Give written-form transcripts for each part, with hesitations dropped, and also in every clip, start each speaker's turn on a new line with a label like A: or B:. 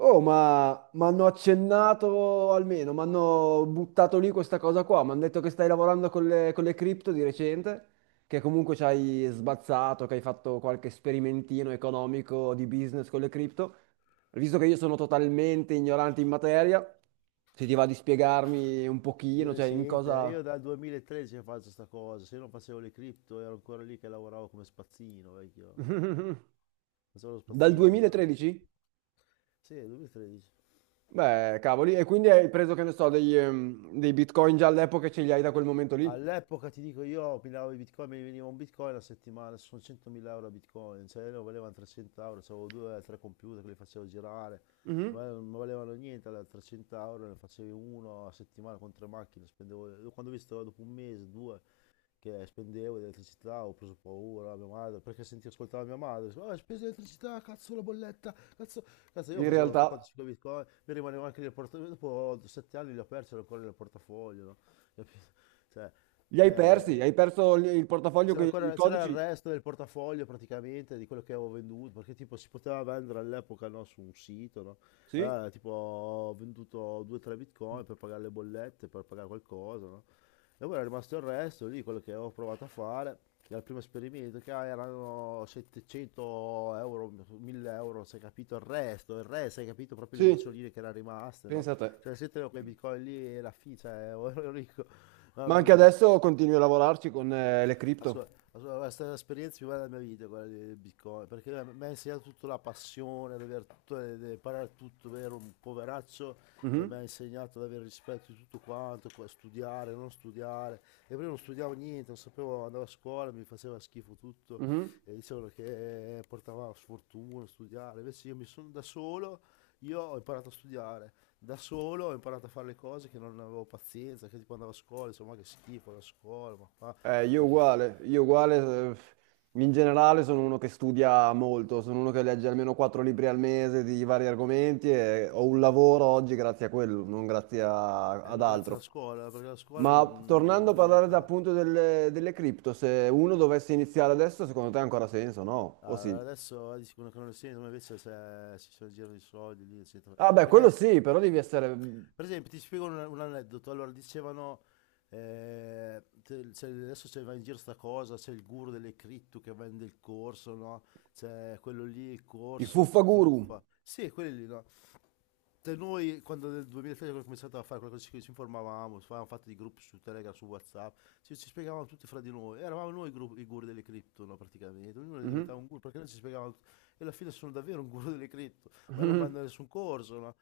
A: Oh, ma mi hanno accennato almeno, mi hanno buttato lì questa cosa qua, mi hanno detto che stai lavorando con le cripto di recente, che comunque ci hai sbazzato, che hai fatto qualche sperimentino economico di business con le cripto. Visto che io sono totalmente ignorante in materia, se ti va di spiegarmi un
B: Di
A: pochino, cioè in
B: recente,
A: cosa.
B: io dal 2013 che faccio sta cosa, se io non facevo le cripto ero ancora lì che lavoravo come spazzino, vecchio. Facevo lo
A: Dal
B: spazzino per fare le cripto.
A: 2013?
B: Sì, 2013.
A: Beh, cavoli, e quindi hai preso, che ne so, dei bitcoin già all'epoca e ce li hai da quel momento lì?
B: All'epoca ti dico io, minavo i bitcoin, mi veniva un bitcoin a settimana, sono 100.000 euro a bitcoin, cioè ne valevano 300 euro, avevo due o tre computer che li facevo girare,
A: Mhm.
B: ma non valevano niente, allora 300 euro ne facevi uno a settimana con tre macchine, spendevo, quando ho visto dopo un mese, due, che spendevo di elettricità, ho preso paura, mia madre, perché senti ascoltava mia madre, diceva, "Ah, spese di elettricità, cazzo la bolletta, cazzo, cazzo io
A: In
B: facevo 3, 4,
A: realtà.
B: 5 bitcoin, mi rimaneva anche nel portafoglio, dopo 7 anni li ho persi, ero ancora nel portafoglio, no? Capito? Cioè,
A: Li hai persi?
B: eh,
A: Hai perso il portafoglio, i
B: c'era il
A: codici?
B: resto del portafoglio praticamente di quello che avevo venduto, perché tipo si poteva vendere all'epoca, no, su un sito, no?
A: Sì?
B: Allora, tipo ho venduto 2-3 bitcoin per pagare le bollette, per pagare qualcosa, no? E poi era rimasto il resto lì, quello che avevo provato a fare, dal primo esperimento, che erano 700 euro, 1000 euro, sai, capito, il resto, hai capito, proprio le
A: Sì,
B: bricioline che erano rimaste, no?
A: pensa a te.
B: Cioè se tenevo quei bitcoin lì e cioè, ero ricco,
A: Ma
B: mamma
A: anche
B: mia.
A: adesso continui a lavorarci con le cripto.
B: È stata l'esperienza più bella della mia vita, quella del Bitcoin, perché mi ha insegnato tutta la passione, ad avere tutto, ad imparare tutto, ero un poveraccio e mi
A: Mhm,
B: ha insegnato ad avere rispetto di tutto quanto, studiare, non studiare. E prima non studiavo niente, non sapevo, andavo a scuola, mi faceva schifo tutto
A: mhm.
B: e dicevano che portava sfortuna studiare. Invece io mi sono da solo, io ho imparato a studiare, da solo ho imparato a fare le cose che non avevo pazienza, che tipo andavo a scuola, insomma che schifo la scuola,
A: Io
B: ma che...
A: uguale, io uguale, eh, in generale sono uno che studia molto, sono uno che legge almeno quattro libri al mese di vari argomenti e ho un lavoro oggi grazie a quello, non grazie a- ad
B: Non grazie
A: altro.
B: alla scuola, perché la scuola non,
A: Ma tornando a
B: non
A: parlare
B: merita.
A: appunto delle cripto, se uno dovesse iniziare adesso, secondo te ha ancora senso, no? O
B: Ah,
A: sì?
B: adesso dici con l'economia, come invece se si sono in giro di soldi lì, eccetera.
A: Vabbè, quello
B: Perché,
A: sì, però devi essere
B: per esempio, ti spiego un aneddoto. Allora, dicevano, adesso c'è va in giro sta cosa, c'è il guru delle cripto che vende il corso, no? C'è quello lì, il
A: i
B: corso, ti
A: fuffaguru.
B: truffa. Sì, quelli lì, no? Cioè, noi quando nel 2003 abbiamo cominciato a fare qualcosa ci informavamo, avevamo fatto dei gruppi su Telegram, su WhatsApp, ci spiegavamo tutti fra di noi, eravamo noi i guru delle cripto, no, praticamente, ognuno
A: Mhm.
B: diventava un guru perché noi ci spiegavamo tutto. E alla fine sono davvero un guru delle cripto, ma io non
A: Mhm.
B: vanno a nessun corso, no?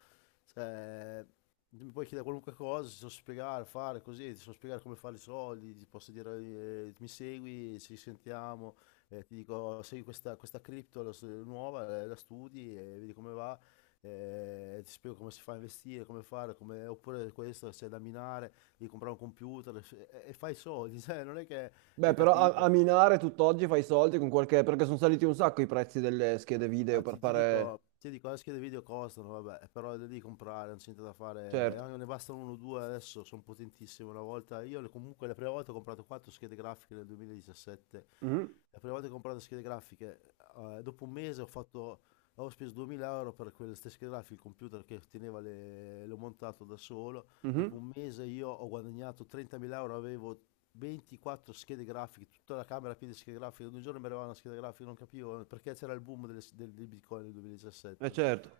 B: Cioè, mi puoi chiedere qualunque cosa, ti so spiegare, fare così, ti so spiegare come fare i soldi, ti posso dire, mi segui, ci sentiamo, ti dico, segui questa cripto nuova, la studi e vedi come va, ti spiego come si fa a investire, come fare, oppure questo c'è da minare, devi comprare un computer e fai soldi, cioè, non è che
A: Beh,
B: hai
A: però a,
B: capito.
A: a minare tutt'oggi fai soldi con qualche... perché sono saliti un sacco i prezzi delle schede video
B: Ah,
A: per
B: ti, ti
A: fare.
B: dico, ti dico, le schede video costano, vabbè, però le devi comprare, non c'è niente da fare. Eh,
A: Certo.
B: Anche ne bastano uno o due adesso, sono potentissime. Una volta, comunque la prima volta ho comprato quattro schede grafiche nel 2017.
A: Mhm.
B: La prima volta che ho comprato schede grafiche, dopo un mese ho speso 2000 euro per quelle stesse schede grafiche, il computer che l'ho montato da solo. Dopo
A: Mhm.
B: un mese io ho guadagnato 30.000 euro, avevo 24 schede grafiche, tutta la camera piena di schede grafiche, ogni giorno mi arrivava una scheda grafica, non capivo perché c'era il boom del Bitcoin nel 2017.
A: Certo.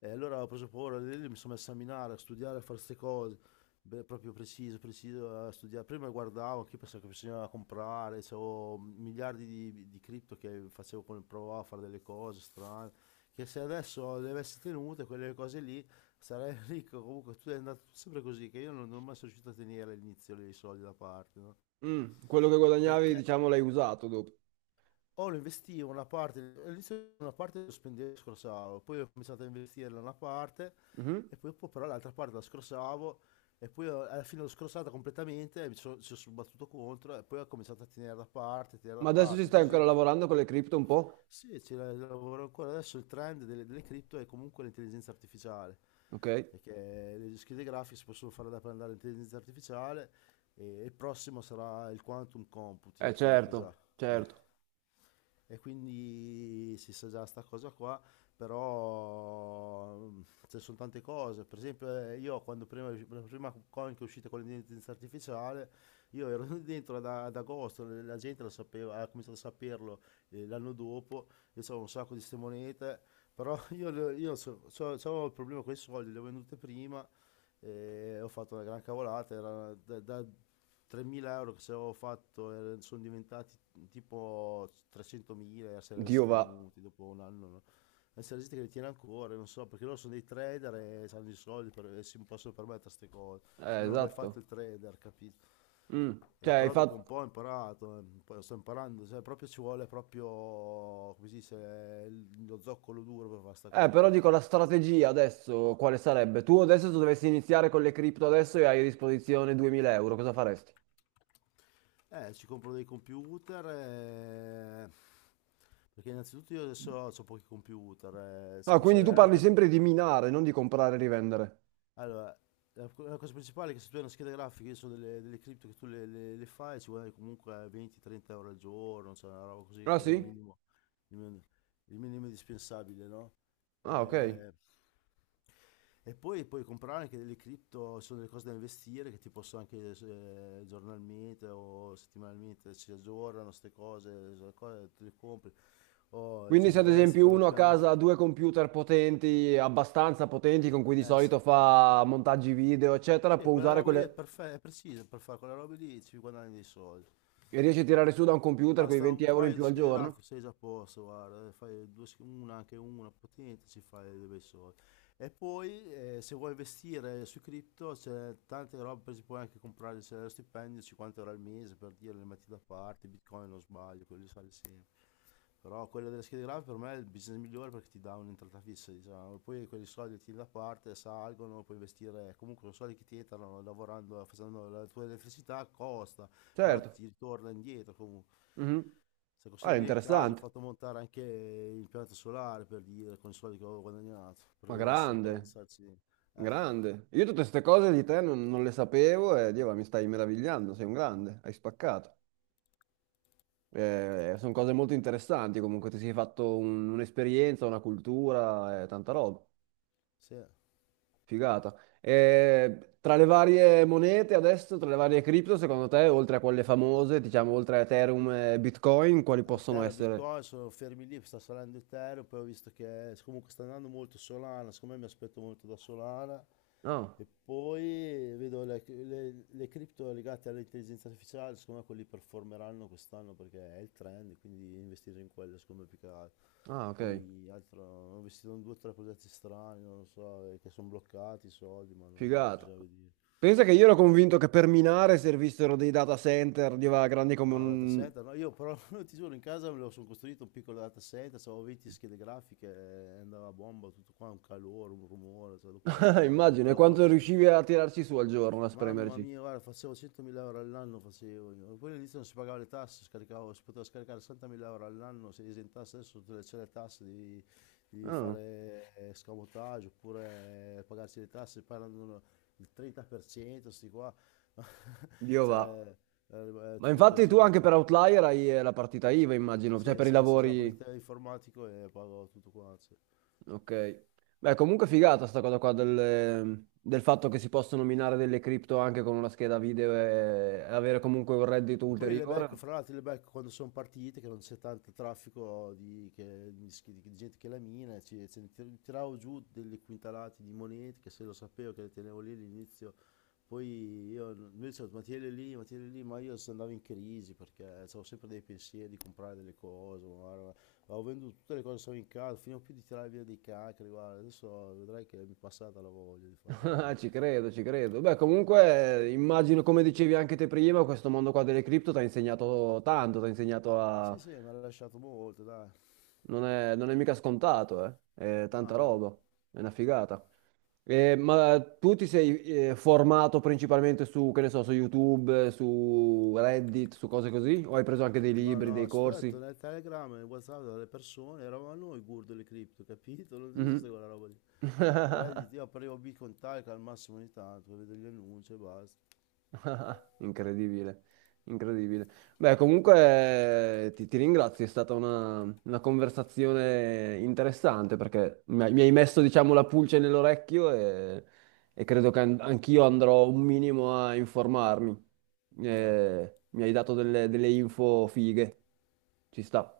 B: E allora ho preso paura, lì lì mi sono messo a minare, a studiare, a fare queste cose. Beh, proprio preciso, preciso, a studiare. Prima guardavo, anche io pensavo che bisognava comprare, avevo miliardi di cripto che facevo con il provavo a fare delle cose strane, che se adesso le avessi tenute, quelle cose lì, sarei ricco. Comunque tu è andato sempre così, che io non sono mai riuscito a tenere all'inizio lì i soldi da parte, no?
A: Mm. Quello che guadagnavi,
B: Perché?
A: diciamo, l'hai usato dopo.
B: O lo investivo una parte, all'inizio una parte lo spendevo e scorsavo, poi ho cominciato a investirla una parte
A: Mhm.
B: e poi dopo però l'altra parte la scorsavo e poi alla fine l'ho scorsata completamente e ci sono battuto contro e poi ho cominciato a tenere da
A: Ma adesso ci
B: parte
A: stai
B: così.
A: ancora lavorando con le cripto un po'?
B: Sì, lavoro ancora. Adesso il trend delle cripto è comunque l'intelligenza artificiale,
A: Ok.
B: perché le schede grafiche si possono fare da andare all'intelligenza artificiale e il prossimo sarà il quantum computing, ti dico già.
A: Certo,
B: Eh.
A: certo.
B: E quindi si sa già sta cosa qua, però ci sono tante cose. Per esempio, io quando prima, la prima coin che è uscita con l'intelligenza artificiale, io ero dentro ad agosto, la gente lo sapeva, ha cominciato a saperlo, l'anno dopo, io avevo un sacco di ste monete, però io, le- io so- so- so avevo il problema con i soldi, le ho vendute prima, e ho fatto una gran cavolata, era da 3.000 euro che se avevo fatto, sono diventati tipo 300.000 se li avessi
A: Dio va.
B: tenuti dopo un anno, no? Adesso la gente che li tiene ancora, non so, perché loro sono dei trader e hanno i soldi e si possono permettere queste cose. Io non ho mai fatto
A: Esatto.
B: il trader, capito?
A: Mm. Cioè, hai
B: Però dopo un
A: fatto.
B: po' ho imparato, poi sto imparando, cioè proprio ci vuole proprio, come si dice, lo zoccolo duro per fare sta cosa
A: Però
B: qua.
A: dico la strategia adesso, quale sarebbe? Tu adesso se dovessi iniziare con le cripto adesso e hai a disposizione 2000 euro, cosa faresti?
B: Ci compro dei computer, perché innanzitutto io adesso ho pochi computer, se
A: Ah,
B: mi
A: quindi
B: serve
A: tu parli
B: anche...
A: sempre di minare, non di comprare e rivendere.
B: Allora, la cosa principale è che se tu hai una scheda grafica, io so delle cripto che tu le fai, ci guadagni comunque 20-30 euro al giorno, cioè una roba così
A: Ah
B: che è il, sì,
A: sì?
B: minimo, il minimo, il minimo indispensabile, no?
A: Ah, ok.
B: Eh, e poi puoi comprare anche delle cripto, ci sono delle cose da investire che ti possono anche, giornalmente o settimanalmente ci aggiornano, queste cose, te le compri o ci
A: Quindi se ad
B: investi
A: esempio
B: piano
A: uno a
B: piano.
A: casa ha due computer potenti, abbastanza potenti, con cui di
B: Eh sì.
A: solito fa montaggi video, eccetera,
B: Sì,
A: può
B: quella
A: usare
B: roba lì
A: quelle.
B: è precisa per fare quella roba lì, ci guadagni dei soldi.
A: E riesce a tirare su da un computer quei
B: Basta
A: 20
B: un
A: euro in
B: paio di
A: più al
B: schede
A: giorno?
B: grafiche, sei già a posto, guarda, fai una, anche una potente, ci fai dei bei soldi. E poi, se vuoi investire sui cripto c'è tante robe, per esempio puoi anche comprare, c'è lo stipendio 50 euro al mese, per dire le metti da parte, Bitcoin non sbaglio, quello sale sempre. Però quello delle schede grafiche per me è il business migliore perché ti dà un'entrata fissa, diciamo. Poi quei soldi ti da parte, salgono, puoi investire. Comunque, sono soldi che ti entrano lavorando, facendo, la tua elettricità costa, però
A: Certo.
B: ti ritorna indietro comunque.
A: Mhm.
B: Se
A: Ah, è
B: consideri, io in casa ho
A: interessante.
B: fatto montare anche l'impianto solare per dire, con i soldi che avevo guadagnato,
A: Ma
B: per cercare di
A: grande.
B: starci.
A: Grande. Io tutte queste cose di te non le sapevo e Dio, mi stai meravigliando, sei un grande, hai spaccato. Sono cose molto interessanti, comunque ti sei fatto un'esperienza, una cultura, tanta roba.
B: Sì.
A: Figata. Tra le varie monete adesso, tra le varie cripto, secondo te, oltre a quelle famose, diciamo oltre a Ethereum e Bitcoin, quali possono
B: Terra
A: essere?
B: Bitcoin sono fermi lì, sta salendo Ethereum, poi ho visto che, comunque sta andando molto Solana, secondo me mi aspetto molto da Solana
A: No.
B: e poi vedo le cripto legate all'intelligenza artificiale, secondo me quelli performeranno quest'anno perché è il trend, quindi investire in quello secondo me, più che altro.
A: Ah, ok.
B: Poi altro, ho investito in due o tre progetti strani, non lo so, che sono bloccati i soldi, ma non
A: Figata.
B: bisogna vedere.
A: Pensa che io ero convinto che per minare servissero dei data center, Dio, grandi come
B: No, data
A: un
B: center, no, io però ti giuro, in casa me lo sono costruito un piccolo data center, avevo 20 schede grafiche, andava a bomba tutto qua, un calore, un rumore, cioè dopo ho smesso, perché
A: Immagino, e quanto
B: troppe schede.
A: riuscivi a tirarci su al giorno, a
B: Mamma
A: spremerci?
B: mia, guarda, facevo 100.000 euro all'anno, facevo io. Poi all'inizio non si pagava le tasse, scaricavo, si poteva scaricare 60.000 euro all'anno, se esentasse adesso tutte le, c'è le tasse, devi
A: Ah,
B: fare, scamotaggio oppure, pagarsi le tasse, parlano il 30%, sti qua,
A: Dio va.
B: cioè è
A: Ma
B: tutto un
A: infatti tu
B: casino.
A: anche
B: Sì.
A: per Outlier hai la partita IVA, immagino, cioè
B: Sì,
A: per i
B: sì, sì, sono
A: lavori.
B: partito informatico e pago tutto quanto. Sì.
A: Ok. Beh, comunque figata sta cosa qua del fatto che si possono minare delle cripto anche con una scheda video e avere comunque un reddito
B: E poi le
A: ulteriore.
B: becco, fra l'altro le becco quando sono partite, che non c'è tanto traffico di gente che la mina, ci, ce ne tir- tiravo giù delle quintalate di monete, che se lo sapevo che le tenevo lì all'inizio, poi io, lui diceva, ma tienile lì, ma tienile lì, ma io se andavo in crisi perché avevo sempre dei pensieri di comprare delle cose, guarda, avevo venduto tutte le cose che avevo in casa, finivo più di tirare via dei cacri, guarda, adesso vedrai che mi è passata la voglia di fare quella roba
A: Ah,
B: lì.
A: ci credo, ci credo. Beh, comunque immagino, come dicevi anche te prima, questo mondo qua delle cripto ti ha insegnato tanto, ti ha insegnato a.
B: Sì, sì, mi ha lasciato molto, dai.
A: Non è mica scontato, eh. È tanta
B: No, no,
A: roba,
B: no.
A: è una figata. Ma tu ti sei formato principalmente su, che ne so, su YouTube, su Reddit, su cose così? O hai preso anche dei
B: No,
A: libri, dei
B: no, sono
A: corsi?
B: detto nel Telegram, nel WhatsApp delle persone, eravamo noi gurdo le cripto, capito? Non esiste
A: Mhm.
B: quella roba lì. Reddit, io aprivo Bitcoin Talk al massimo ogni tanto, per vedere gli annunci e basta.
A: Incredibile, incredibile. Beh, comunque ti, ti, ringrazio, è stata una conversazione interessante perché mi hai messo, diciamo, la pulce nell'orecchio e credo che anch'io andrò un minimo a informarmi.
B: Dai.
A: Mi hai dato delle info fighe, ci sta.